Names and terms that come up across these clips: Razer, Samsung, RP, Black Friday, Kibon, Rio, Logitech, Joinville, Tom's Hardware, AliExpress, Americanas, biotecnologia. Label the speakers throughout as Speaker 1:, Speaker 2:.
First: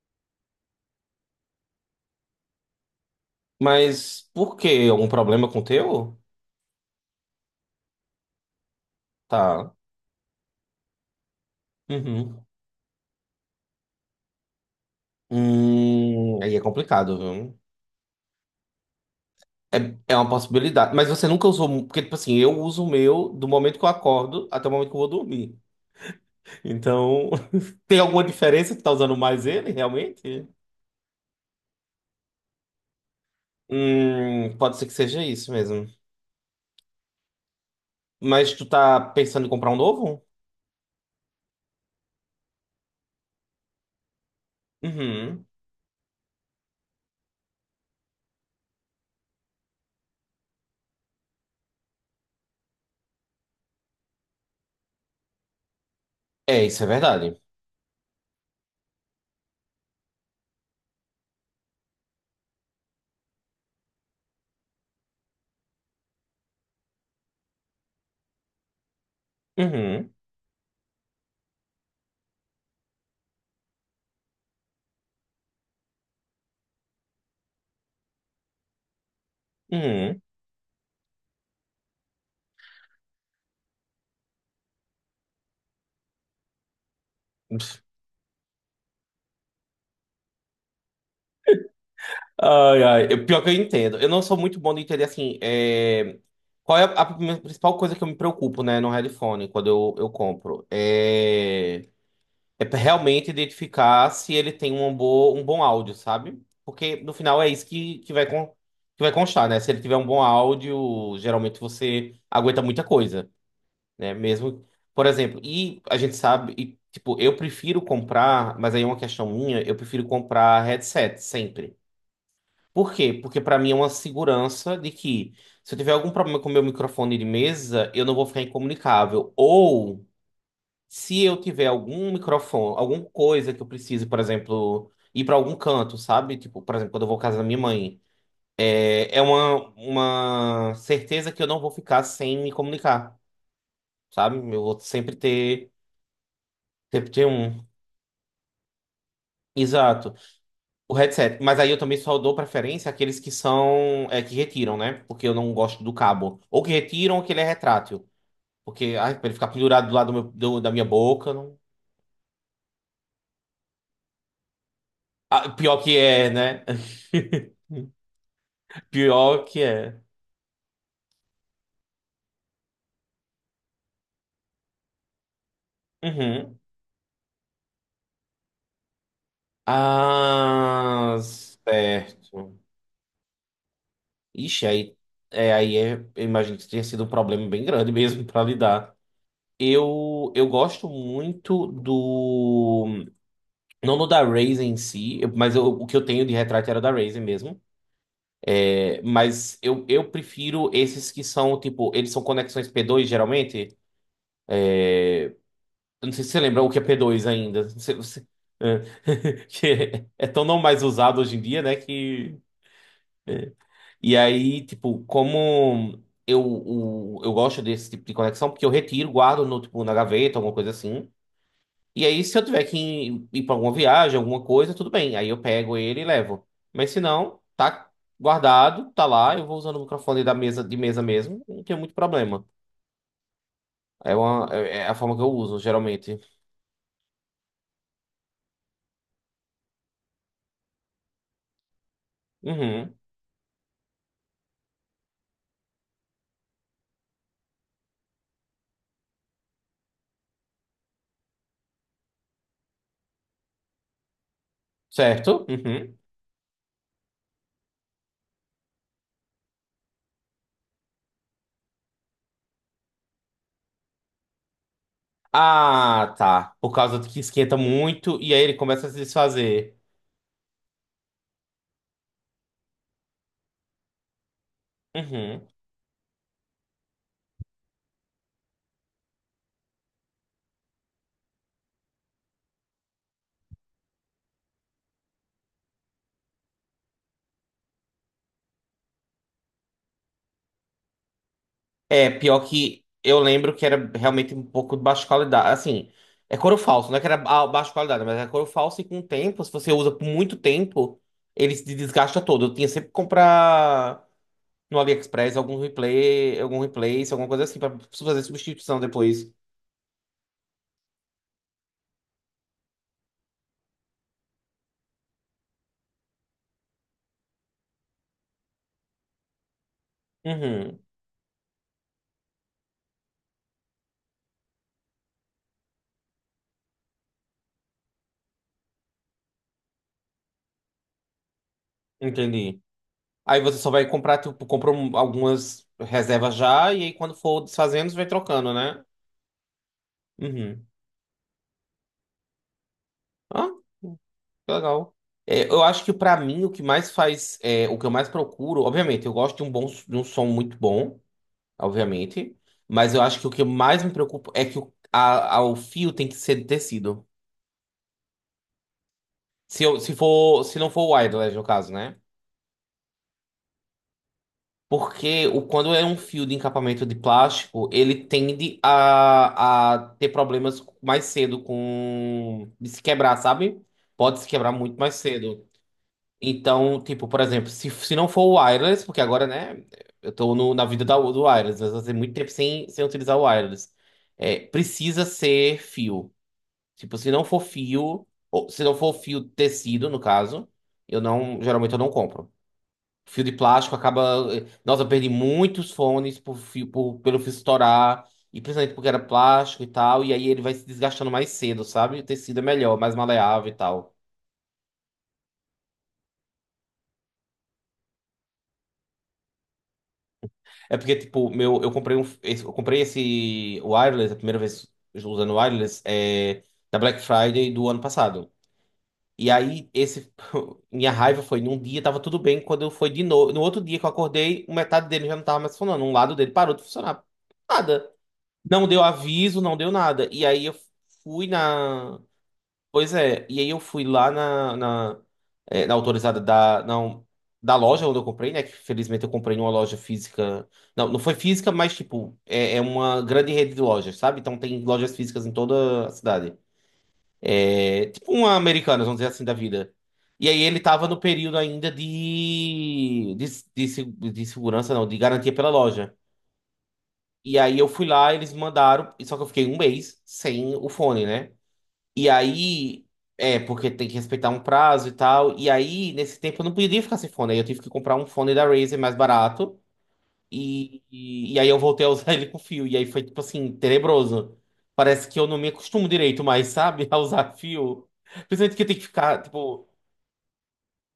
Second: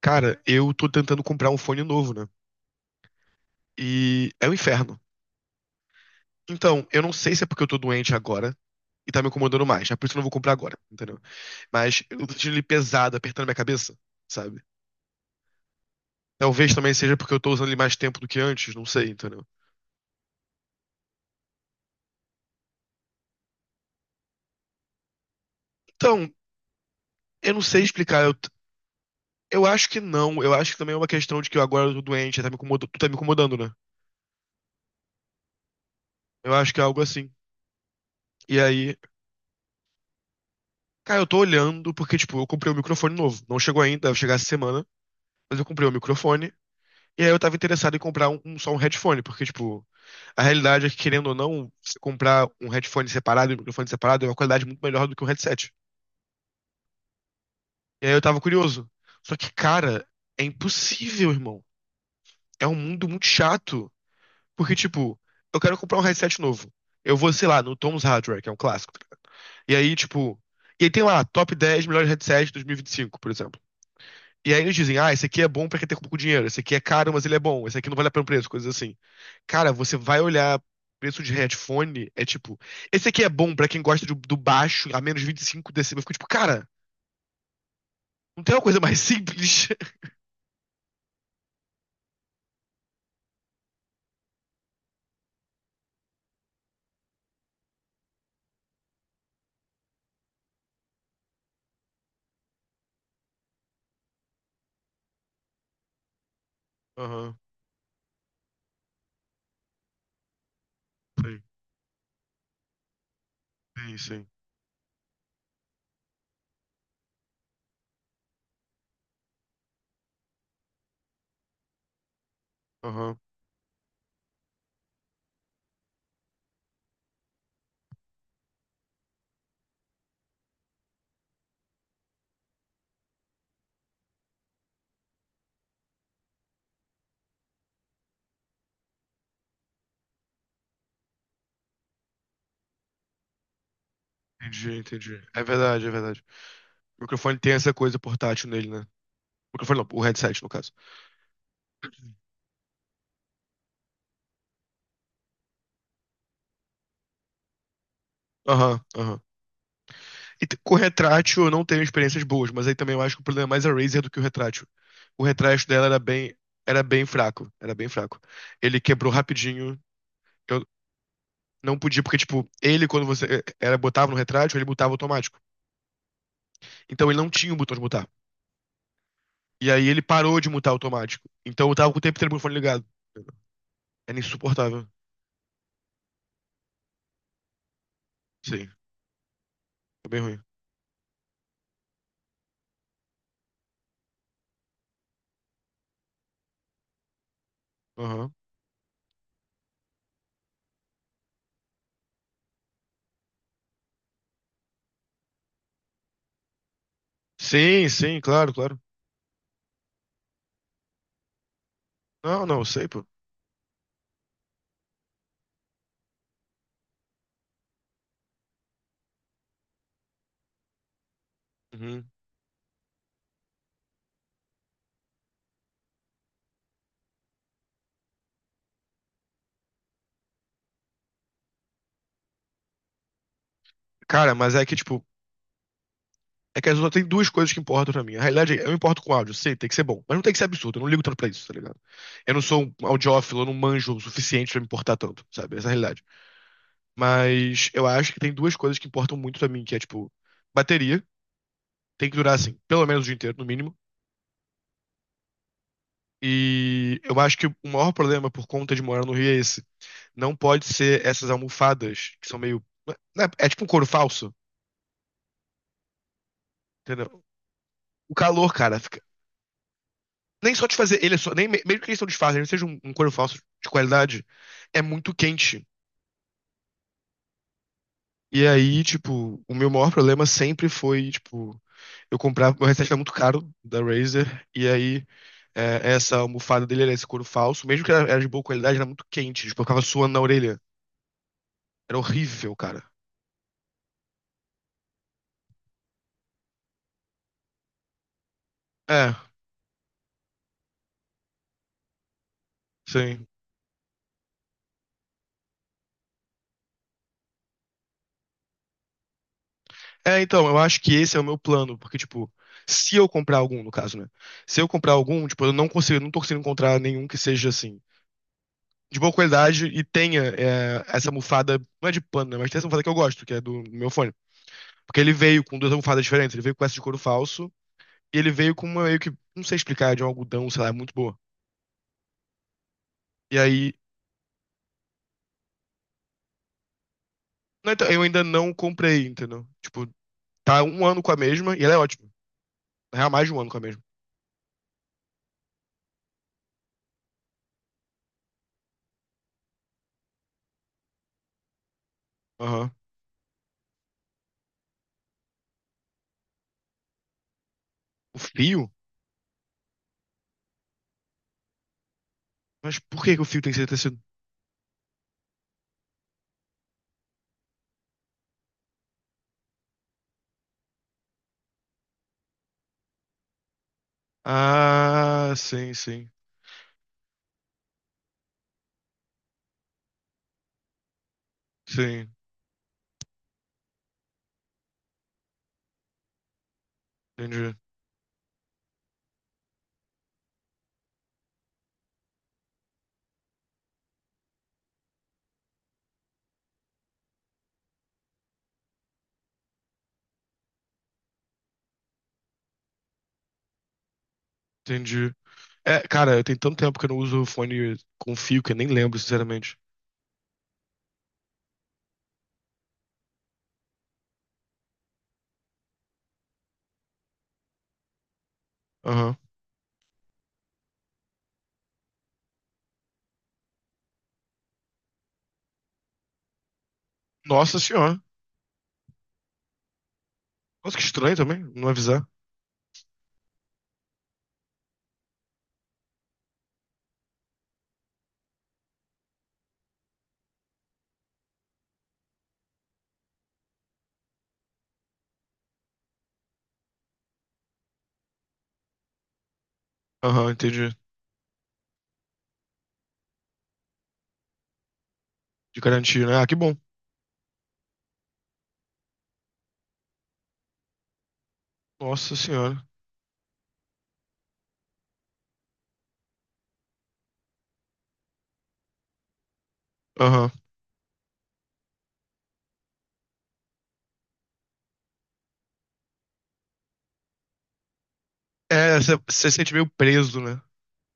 Speaker 1: Cara, eu tô tentando comprar um fone novo, né?
Speaker 2: Mas
Speaker 1: E é um
Speaker 2: por quê?
Speaker 1: inferno.
Speaker 2: Algum problema com o teu?
Speaker 1: Então, eu não sei se é porque eu tô doente agora e tá me incomodando
Speaker 2: Tá.
Speaker 1: mais. É por isso que eu não vou comprar agora, entendeu? Mas eu tô
Speaker 2: Uhum.
Speaker 1: sentindo ele pesado, apertando minha cabeça, sabe?
Speaker 2: Aí é
Speaker 1: Talvez também seja
Speaker 2: complicado,
Speaker 1: porque eu tô
Speaker 2: viu?
Speaker 1: usando ele mais tempo do que antes, não sei, entendeu?
Speaker 2: É, é uma possibilidade. Mas você nunca usou. Porque, tipo assim, eu uso o meu do momento que eu acordo até o momento que eu vou dormir.
Speaker 1: Então,
Speaker 2: Então,
Speaker 1: eu não sei
Speaker 2: tem
Speaker 1: explicar.
Speaker 2: alguma diferença? Que tá usando mais
Speaker 1: Eu
Speaker 2: ele,
Speaker 1: acho que não.
Speaker 2: realmente?
Speaker 1: Eu acho que também é uma questão de que eu agora tô doente, tá me incomodando, né?
Speaker 2: Pode ser que seja isso mesmo.
Speaker 1: Eu acho que é algo assim.
Speaker 2: Mas
Speaker 1: E
Speaker 2: tu
Speaker 1: aí,
Speaker 2: tá pensando em comprar um novo?
Speaker 1: cara, eu tô olhando porque, tipo, eu comprei um microfone novo. Não chegou ainda, deve chegar essa semana.
Speaker 2: Uhum.
Speaker 1: Mas eu comprei o microfone. E aí eu tava interessado em comprar só um headphone, porque, tipo, a realidade é que, querendo ou não, você comprar um headphone separado e um microfone separado é uma qualidade muito melhor do que um headset.
Speaker 2: É, isso é verdade.
Speaker 1: E aí eu tava curioso. Só que, cara, é impossível, irmão. É um mundo muito chato. Porque, tipo, eu quero comprar um headset novo. Eu vou, sei lá, no Tom's Hardware, que é um clássico. E aí,
Speaker 2: Uhum.
Speaker 1: tipo. E aí tem lá, top 10 melhores headsets de 2025, por exemplo. E aí eles dizem, ah, esse aqui é bom pra quem tem pouco dinheiro, esse aqui é caro, mas ele é bom, esse aqui não vale a pena o preço, coisas assim. Cara, você vai
Speaker 2: Uhum.
Speaker 1: olhar preço de headphone, é tipo, esse aqui é bom pra quem gosta do baixo a menos 25 decibéis. Eu fico tipo, cara, não tem uma coisa mais simples?
Speaker 2: Ai, ai. Pior que eu entendo. Eu não sou muito bom de entender, assim, é, qual é a minha principal coisa que eu me preocupo, né, no headphone, quando eu compro. É... é pra realmente identificar se ele tem um bom áudio, sabe? Porque, no
Speaker 1: Aham,
Speaker 2: final, é isso que vai, con... que vai constar, né? Se ele tiver um bom áudio,
Speaker 1: sim,
Speaker 2: geralmente você aguenta muita coisa,
Speaker 1: sim,
Speaker 2: né?
Speaker 1: sim.
Speaker 2: Mesmo, por exemplo, e a gente sabe... E, tipo, eu prefiro comprar, mas aí é uma questão minha, eu prefiro comprar headset sempre. Por quê?
Speaker 1: Aham,
Speaker 2: Porque pra mim é uma segurança de que se eu tiver algum problema com o meu microfone de mesa, eu não vou ficar incomunicável. Ou se eu tiver algum microfone, alguma coisa que eu precise, por exemplo, ir pra algum canto, sabe? Tipo, por exemplo, quando eu vou à casa da minha mãe, é, é uma certeza que eu não vou ficar sem me comunicar, sabe? Eu
Speaker 1: entendi,
Speaker 2: vou
Speaker 1: entendi. É verdade, é verdade. O
Speaker 2: sempre ter
Speaker 1: microfone tem
Speaker 2: um.
Speaker 1: essa coisa portátil nele, né? O microfone não, o
Speaker 2: Exato.
Speaker 1: headset, no caso.
Speaker 2: O headset, mas aí eu também só dou preferência àqueles que são, é, que retiram, né? Porque eu não gosto do cabo. Ou que retiram ou que ele é retrátil.
Speaker 1: Aham,
Speaker 2: Porque, ai,
Speaker 1: aham.
Speaker 2: pra ele ficar pendurado do lado do
Speaker 1: E t-
Speaker 2: da
Speaker 1: com o
Speaker 2: minha boca,
Speaker 1: retrátil eu
Speaker 2: não...
Speaker 1: não tenho experiências boas, mas aí também eu acho que o problema é mais a Razer do que o retrátil. O
Speaker 2: Ah,
Speaker 1: retrátil
Speaker 2: pior
Speaker 1: dela
Speaker 2: que é, né?
Speaker 1: era bem fraco, era bem fraco. Ele quebrou
Speaker 2: Pior que
Speaker 1: rapidinho.
Speaker 2: é.
Speaker 1: Eu não podia porque tipo, ele quando você eh, era botava no retrátil, ele mutava automático.
Speaker 2: Uhum.
Speaker 1: Então ele não tinha o botão de mutar. E aí ele parou de mutar
Speaker 2: Ah,
Speaker 1: automático. Então eu tava com o tempo inteiro com o fone
Speaker 2: certo.
Speaker 1: ligado. Era
Speaker 2: Ixi,
Speaker 1: insuportável.
Speaker 2: aí é, eu imagino que tenha sido um problema bem grande mesmo pra
Speaker 1: Sim,
Speaker 2: lidar.
Speaker 1: foi bem
Speaker 2: Eu
Speaker 1: ruim.
Speaker 2: gosto muito do. Não no da Razer em si, o que eu tenho de retrato era da Razer mesmo.
Speaker 1: Aham.
Speaker 2: É, mas eu prefiro esses que são, tipo, eles são conexões P2 geralmente. Eu não sei se você lembra o que é P2 ainda.
Speaker 1: Sim, sim, claro, claro.
Speaker 2: É, que é tão não mais usado hoje em dia, né? Que...
Speaker 1: Não, não, sei, pô.
Speaker 2: E aí, tipo, como eu, eu gosto desse tipo de conexão, porque eu retiro, guardo no, tipo, na gaveta, alguma coisa assim. E
Speaker 1: Uhum.
Speaker 2: aí, se eu tiver que ir para alguma viagem, alguma coisa, tudo bem. Aí eu pego ele e levo. Mas se não, tá guardado, tá lá. Eu vou usando o microfone da mesa, de mesa mesmo. Não tem muito problema. É,
Speaker 1: Cara,
Speaker 2: uma,
Speaker 1: mas é que
Speaker 2: é a
Speaker 1: tipo,
Speaker 2: forma que eu uso, geralmente.
Speaker 1: é que as outras tem duas coisas que importam pra mim. Na realidade, eu importo com áudio, sei, tem que ser bom. Mas não tem que ser absurdo, eu não ligo tanto pra isso, tá ligado? Eu não sou um
Speaker 2: Uhum.
Speaker 1: audiófilo, eu não manjo o suficiente pra me importar tanto, sabe? Essa é a realidade. Mas eu acho que tem duas coisas que importam muito pra mim, que é, tipo, bateria, tem que durar, assim, pelo menos o dia inteiro, no mínimo.
Speaker 2: Certo? Uhum.
Speaker 1: E eu acho que o maior problema por conta de morar no Rio é esse. Não pode ser essas almofadas que são meio, né, é tipo um couro falso,
Speaker 2: Ah, tá. Por causa de que
Speaker 1: entendeu?
Speaker 2: esquenta
Speaker 1: O
Speaker 2: muito e aí
Speaker 1: calor,
Speaker 2: ele
Speaker 1: cara,
Speaker 2: começa a se desfazer.
Speaker 1: nem só de fazer ele é só, nem, mesmo que eles não disfarcem, seja um couro falso de qualidade, é muito
Speaker 2: Uhum.
Speaker 1: quente. E aí, tipo, o meu maior problema sempre foi, tipo, eu comprava, meu headset era muito caro da Razer, e aí essa almofada dele era esse couro falso, mesmo que era de boa qualidade, era muito quente, tipo, eu ficava suando na orelha. Era
Speaker 2: É, pior
Speaker 1: horrível, cara.
Speaker 2: que eu lembro que era realmente um pouco de baixa qualidade. Assim, é couro falso, não é que era baixa qualidade, mas é couro falso e com o
Speaker 1: É,
Speaker 2: tempo, se você usa por muito tempo, ele se desgasta todo. Eu tinha sempre que
Speaker 1: sim.
Speaker 2: comprar no AliExpress algum replay, algum replace, alguma coisa assim, pra fazer substituição depois.
Speaker 1: É, então, eu acho que esse é o meu plano, porque, tipo, se eu comprar algum, no caso, né? Se eu comprar algum, tipo, eu não consigo, eu não tô conseguindo encontrar nenhum que seja assim. De boa qualidade e tenha
Speaker 2: Uhum,
Speaker 1: é, essa almofada, não é de pano, né, mas tem essa almofada que eu gosto, que é do meu fone. Porque ele veio com duas almofadas diferentes, ele veio com essa de couro falso e ele veio com uma meio que, não sei explicar, de um algodão, sei lá, muito boa.
Speaker 2: entendi.
Speaker 1: E
Speaker 2: Aí você só
Speaker 1: aí,
Speaker 2: vai comprar, tipo, comprou algumas reservas já, e aí quando for
Speaker 1: não, então,
Speaker 2: desfazendo, você
Speaker 1: eu
Speaker 2: vai
Speaker 1: ainda não
Speaker 2: trocando, né?
Speaker 1: comprei, entendeu? Tipo, tá
Speaker 2: Uhum.
Speaker 1: um ano com a mesma e ela é ótima. Na real, mais de um
Speaker 2: Ah?
Speaker 1: ano com a mesma.
Speaker 2: Que legal. É, eu acho que pra mim o que mais faz, é, o que eu mais procuro, obviamente, eu gosto de um bom, de um som muito bom, obviamente,
Speaker 1: Aham.
Speaker 2: mas eu acho que o que mais me preocupa é que o fio tem que ser de tecido.
Speaker 1: O fio?
Speaker 2: Se eu, se for, se não for wireless no caso, né?
Speaker 1: Mas por que que o fio tem que ser tecido?
Speaker 2: Porque o, quando é um fio de encapamento de plástico, ele tende a ter problemas mais cedo com de se quebrar, sabe? Pode se quebrar muito mais
Speaker 1: Ah,
Speaker 2: cedo.
Speaker 1: sim, sim.
Speaker 2: Então, tipo, por exemplo, se não for o wireless, porque agora, né, eu tô no, na vida da, do wireless, eu fazia
Speaker 1: Sim,
Speaker 2: muito tempo sem, sem utilizar o wireless. É, precisa ser fio. Tipo, se não for
Speaker 1: entendi.
Speaker 2: fio, ou se não for fio tecido, no caso, eu não, geralmente eu não compro. Fio de plástico acaba. Nossa, eu perdi muitos fones por fio, pelo fio estourar, e principalmente porque era plástico e tal, e aí ele vai se desgastando mais cedo, sabe? O tecido é melhor, mais maleável e tal.
Speaker 1: Entendi. É, cara, tem tanto tempo que eu não uso o fone com fio que eu nem lembro, sinceramente.
Speaker 2: É porque, tipo, meu, eu comprei um, eu comprei esse wireless, a primeira vez usando wireless, é, na Black Friday do ano passado.
Speaker 1: Aham.
Speaker 2: E aí, esse, minha raiva foi, num dia tava tudo bem, quando eu fui de novo, no outro dia que eu acordei, um metade dele já não tava mais funcionando, um lado dele parou de funcionar.
Speaker 1: Nossa
Speaker 2: Nada.
Speaker 1: senhora.
Speaker 2: Não deu aviso, não deu nada. E aí eu
Speaker 1: Nossa, que estranho
Speaker 2: fui
Speaker 1: também, não
Speaker 2: na.
Speaker 1: avisar.
Speaker 2: Pois é, e aí eu fui lá na autorizada da, não, da loja onde eu comprei, né? Que felizmente eu comprei numa loja física. Não, não foi física, mas tipo, é, é uma grande rede de lojas, sabe? Então tem lojas físicas em toda a cidade. É, tipo uma Americanas, vamos dizer assim, da vida.
Speaker 1: Aham,
Speaker 2: E aí ele
Speaker 1: entendi.
Speaker 2: tava no período ainda de segurança, não, de garantia pela
Speaker 1: De
Speaker 2: loja.
Speaker 1: garantia, né? Ah, que bom.
Speaker 2: E aí eu fui lá, eles mandaram, e só que eu fiquei um mês sem o fone, né? E
Speaker 1: Nossa senhora.
Speaker 2: aí, é, porque tem que respeitar um prazo e tal. E aí, nesse tempo, eu não podia ficar sem fone. Aí eu tive que comprar um fone da Razer mais barato.
Speaker 1: Aham.
Speaker 2: E aí eu voltei a usar ele com fio. E aí foi, tipo assim, tenebroso. Parece que eu não me acostumo direito mais, sabe? A usar fio. Principalmente que eu
Speaker 1: É,
Speaker 2: tenho que
Speaker 1: você
Speaker 2: ficar,
Speaker 1: se sente
Speaker 2: tipo,
Speaker 1: meio preso, né?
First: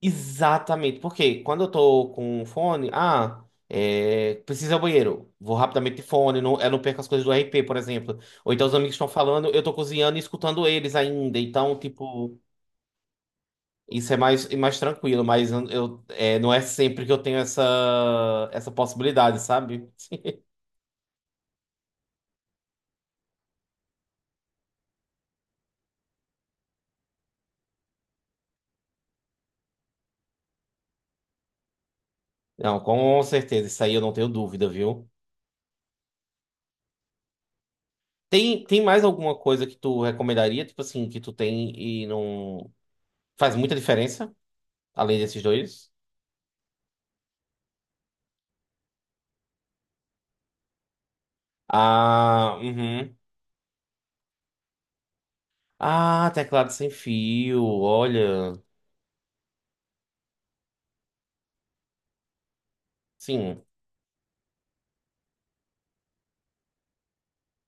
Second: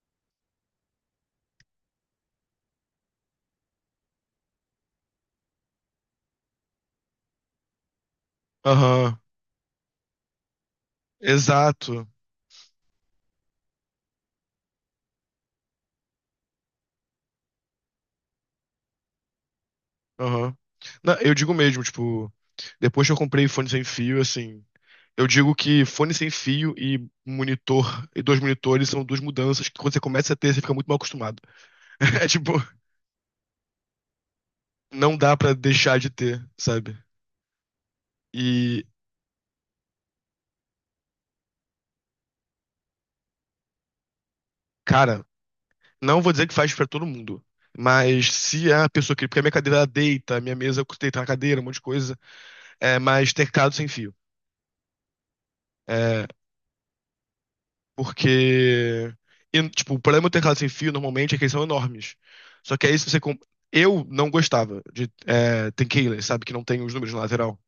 Speaker 2: exatamente. Porque quando eu tô com um fone, ah, é, preciso ir ao banheiro. Vou rapidamente de fone, não, eu não perco as coisas do RP, por exemplo. Ou então os amigos estão
Speaker 1: Aham.
Speaker 2: falando, eu tô cozinhando e escutando eles ainda. Então,
Speaker 1: Exato.
Speaker 2: tipo. Isso é mais tranquilo, mas é, não é sempre que eu tenho essa, essa possibilidade, sabe?
Speaker 1: Aham. Não, eu digo mesmo, tipo, depois que eu comprei fone sem fio, assim, eu digo que fone sem fio e monitor, e dois monitores são duas mudanças que quando você começa a ter, você fica muito mal acostumado. É tipo,
Speaker 2: Não, com certeza, isso aí eu não tenho dúvida, viu?
Speaker 1: não dá pra deixar de ter, sabe?
Speaker 2: Tem, tem
Speaker 1: E,
Speaker 2: mais alguma coisa que tu recomendaria, tipo assim, que tu tem e não faz muita diferença, além
Speaker 1: cara,
Speaker 2: desses dois?
Speaker 1: não vou dizer que faz pra todo mundo. Mas se é a pessoa que. Porque a minha cadeira ela deita, a minha mesa deita na cadeira, um monte de coisa.
Speaker 2: Ah,
Speaker 1: É,
Speaker 2: uhum.
Speaker 1: mas teclado sem fio. É,
Speaker 2: Ah, teclado sem fio, olha.
Speaker 1: porque. E, tipo, o problema do teclado sem fio normalmente é que eles são enormes. Só que aí se você.
Speaker 2: Sim.
Speaker 1: Eu não gostava de ter keyless, sabe? Que não tem os números na lateral.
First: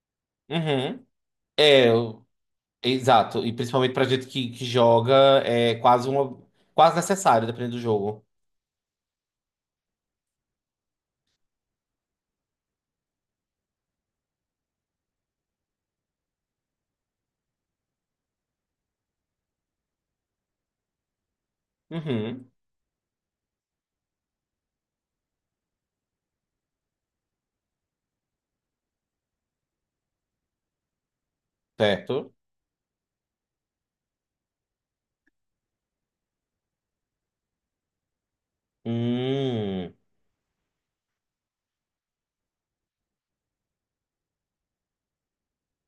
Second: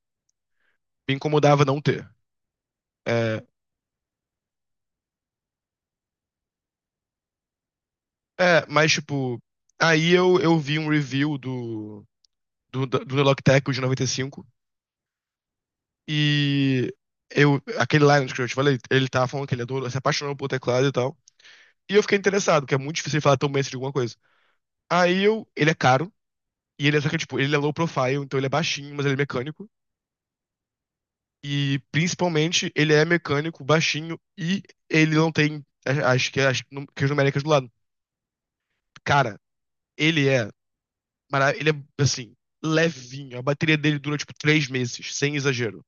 Speaker 2: Uhum.
Speaker 1: Me incomodava não
Speaker 2: É,
Speaker 1: ter.
Speaker 2: eu-
Speaker 1: É,
Speaker 2: exato. E principalmente pra gente que joga, é quase uma, quase necessário, dependendo do jogo.
Speaker 1: é, mas tipo. Aí eu vi um review do, do Logitech o de 95. E eu, aquele Lionel que eu te falei, ele tava falando que ele adorou, se apaixonou pelo teclado e tal. E eu fiquei
Speaker 2: Uhum.
Speaker 1: interessado, porque é muito difícil ele falar tão bem assim de alguma coisa. Aí eu, ele é caro, e ele é só que, tipo, ele é low profile, então ele é baixinho, mas ele é mecânico. E
Speaker 2: Certo.
Speaker 1: principalmente, ele é mecânico, baixinho, e ele não tem a- as que as num- que as numéricas do lado. Cara,
Speaker 2: Hum.
Speaker 1: ele é, ele é assim, levinho. A bateria dele dura tipo 3 meses, sem exagero.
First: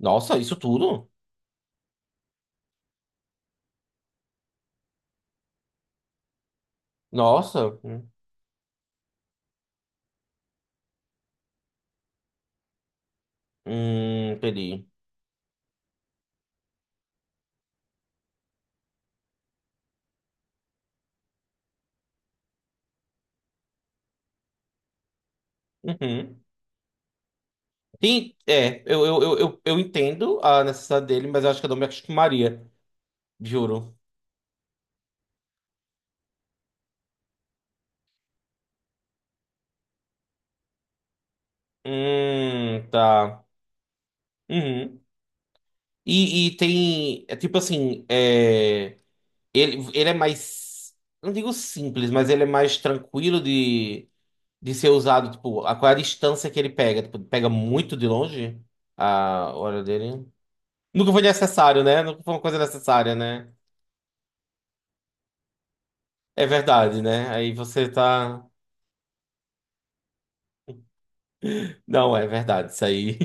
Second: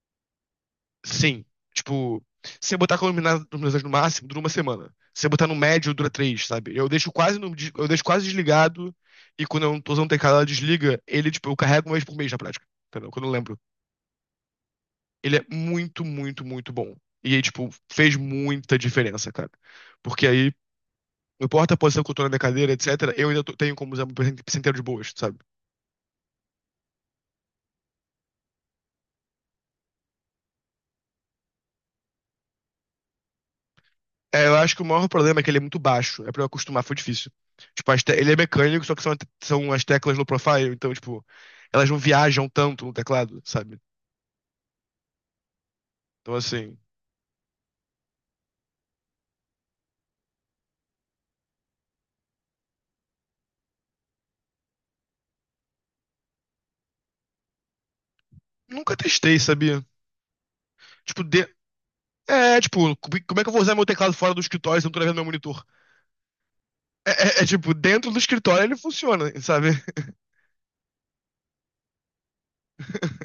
Speaker 2: Nossa, isso tudo?
Speaker 1: Sim. Tipo, se eu botar com iluminação no máximo, dura uma semana. Se eu botar no médio, dura três, sabe? Eu deixo quase no,
Speaker 2: Nossa.
Speaker 1: des- eu deixo quase desligado e quando eu não tô usando o teclado, ela desliga, ele, tipo, eu carrego uma vez por mês na prática. Entendeu? Quando eu lembro.
Speaker 2: Entendi.
Speaker 1: Ele é muito, muito, muito bom. E aí, tipo, fez muita diferença, cara. Porque aí, não importa a posição que eu tô na minha cadeira, etc., eu ainda tenho como usar o presente inteiro de boas, sabe?
Speaker 2: Uhum. Sim, é, eu entendo a necessidade dele, mas eu acho que eu não me acostumaria, juro.
Speaker 1: É, eu acho que o maior problema é que ele é muito baixo. É pra eu acostumar, foi difícil. Tipo, ele é mecânico, só que são, são as teclas low profile, então, tipo, elas não viajam tanto no teclado,
Speaker 2: Tá.
Speaker 1: sabe?
Speaker 2: Uhum.
Speaker 1: Então,
Speaker 2: E
Speaker 1: assim,
Speaker 2: tem, é tipo assim, é, ele é mais, não digo simples, mas ele é mais tranquilo de ser usado, tipo, a qual é a distância que ele pega? Tipo, pega muito de longe
Speaker 1: nunca testei,
Speaker 2: a hora
Speaker 1: sabia?
Speaker 2: dele? Nunca foi
Speaker 1: Tipo, de...
Speaker 2: necessário, né? Nunca foi uma coisa
Speaker 1: É, tipo,
Speaker 2: necessária,
Speaker 1: como é que
Speaker 2: né?
Speaker 1: eu vou usar meu teclado fora do escritório se eu não tô levando meu monitor?
Speaker 2: É verdade,
Speaker 1: É,
Speaker 2: né?
Speaker 1: é
Speaker 2: Aí
Speaker 1: tipo,
Speaker 2: você
Speaker 1: dentro do
Speaker 2: tá.
Speaker 1: escritório ele funciona, sabe?
Speaker 2: Não, é verdade, isso aí.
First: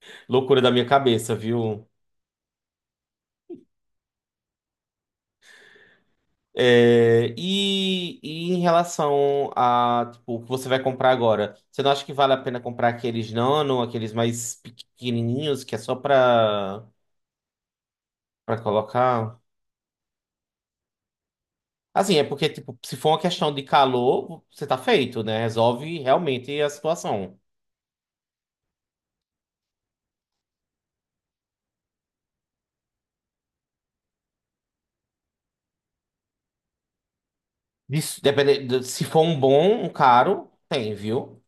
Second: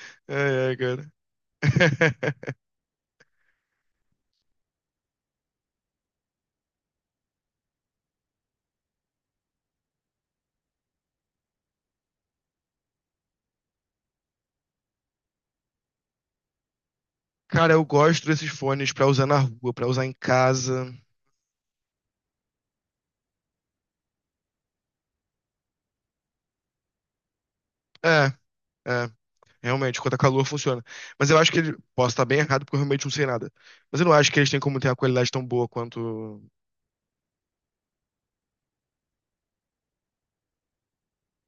Speaker 2: Loucura da
Speaker 1: É, é,
Speaker 2: minha
Speaker 1: cara.
Speaker 2: cabeça, viu? É, e em relação a, tipo, o que você vai comprar agora, você não acha que vale a pena comprar aqueles nano, aqueles mais pequenininhos, que é só pra,
Speaker 1: Cara, eu gosto desses
Speaker 2: pra
Speaker 1: fones pra usar na
Speaker 2: colocar?
Speaker 1: rua, pra usar em casa.
Speaker 2: Assim, é porque, tipo, se for uma questão de calor, você tá feito, né? Resolve realmente a situação.
Speaker 1: É, é. Realmente, quanto a calor funciona. Mas eu acho que ele. Posso estar bem errado, porque eu realmente não sei nada. Mas eu não acho que eles têm como ter uma qualidade tão boa quanto.
Speaker 2: Isso, depende, se for um bom, um caro, tem, viu?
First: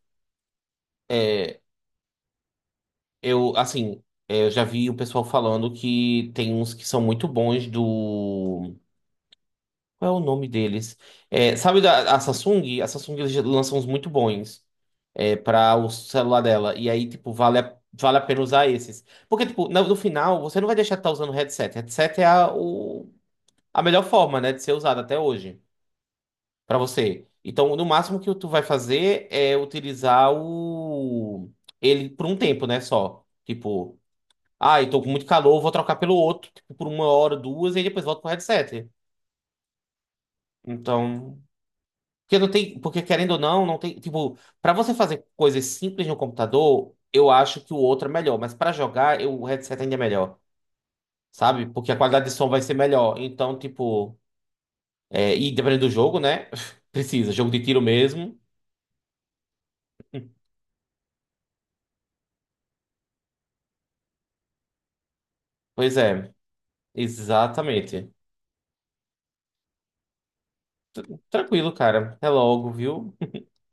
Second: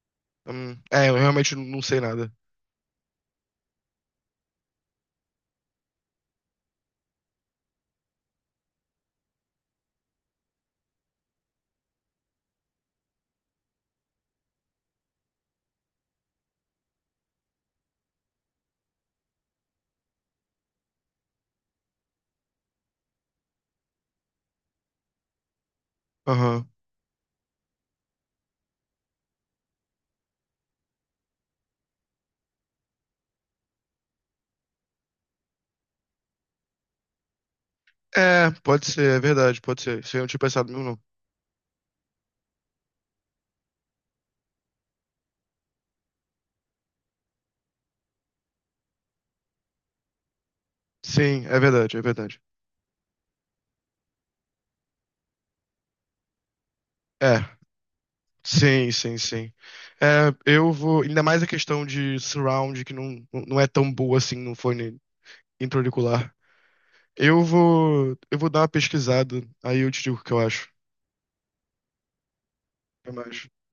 Speaker 1: É, eu realmente
Speaker 2: É,
Speaker 1: não sei nada.
Speaker 2: eu, assim, é, eu já vi o pessoal falando que tem uns que são muito bons do. Qual é o nome deles? É, sabe da a Samsung? A Samsung eles lançam uns muito bons é, para o celular dela. E aí, tipo, vale vale a pena usar esses. Porque, tipo, no, no final, você não vai deixar de estar usando headset. Headset é a melhor forma, né, de ser usado até hoje
Speaker 1: Aham.
Speaker 2: pra você. Então, no máximo que tu vai fazer é utilizar o ele por um tempo, né, só. Tipo. Ah, eu tô com muito calor, vou trocar pelo outro, tipo, por uma hora, duas, e aí depois volto pro
Speaker 1: É, pode
Speaker 2: headset.
Speaker 1: ser, é verdade, pode ser. Isso aí eu não tinha pensado mesmo, não.
Speaker 2: Então, porque não tem, porque querendo ou não, não tem, tipo, pra você fazer coisas simples no computador, eu acho que o outro é melhor, mas pra jogar, o headset ainda é melhor,
Speaker 1: Sim, é
Speaker 2: sabe? Porque a
Speaker 1: verdade, é
Speaker 2: qualidade de
Speaker 1: verdade.
Speaker 2: som vai ser melhor. Então, tipo, é, e dependendo do jogo, né? Precisa, jogo
Speaker 1: É,
Speaker 2: de tiro mesmo.
Speaker 1: sim, sim, sim. É, eu vou. Ainda mais a questão de surround, que não é tão boa assim no fone
Speaker 2: Pois
Speaker 1: intrauricular.
Speaker 2: é,
Speaker 1: Eu
Speaker 2: exatamente.
Speaker 1: vou. Eu vou dar uma pesquisada, aí eu te digo o que eu acho.
Speaker 2: Tranquilo, cara. Até logo,
Speaker 1: Até
Speaker 2: viu?
Speaker 1: mais.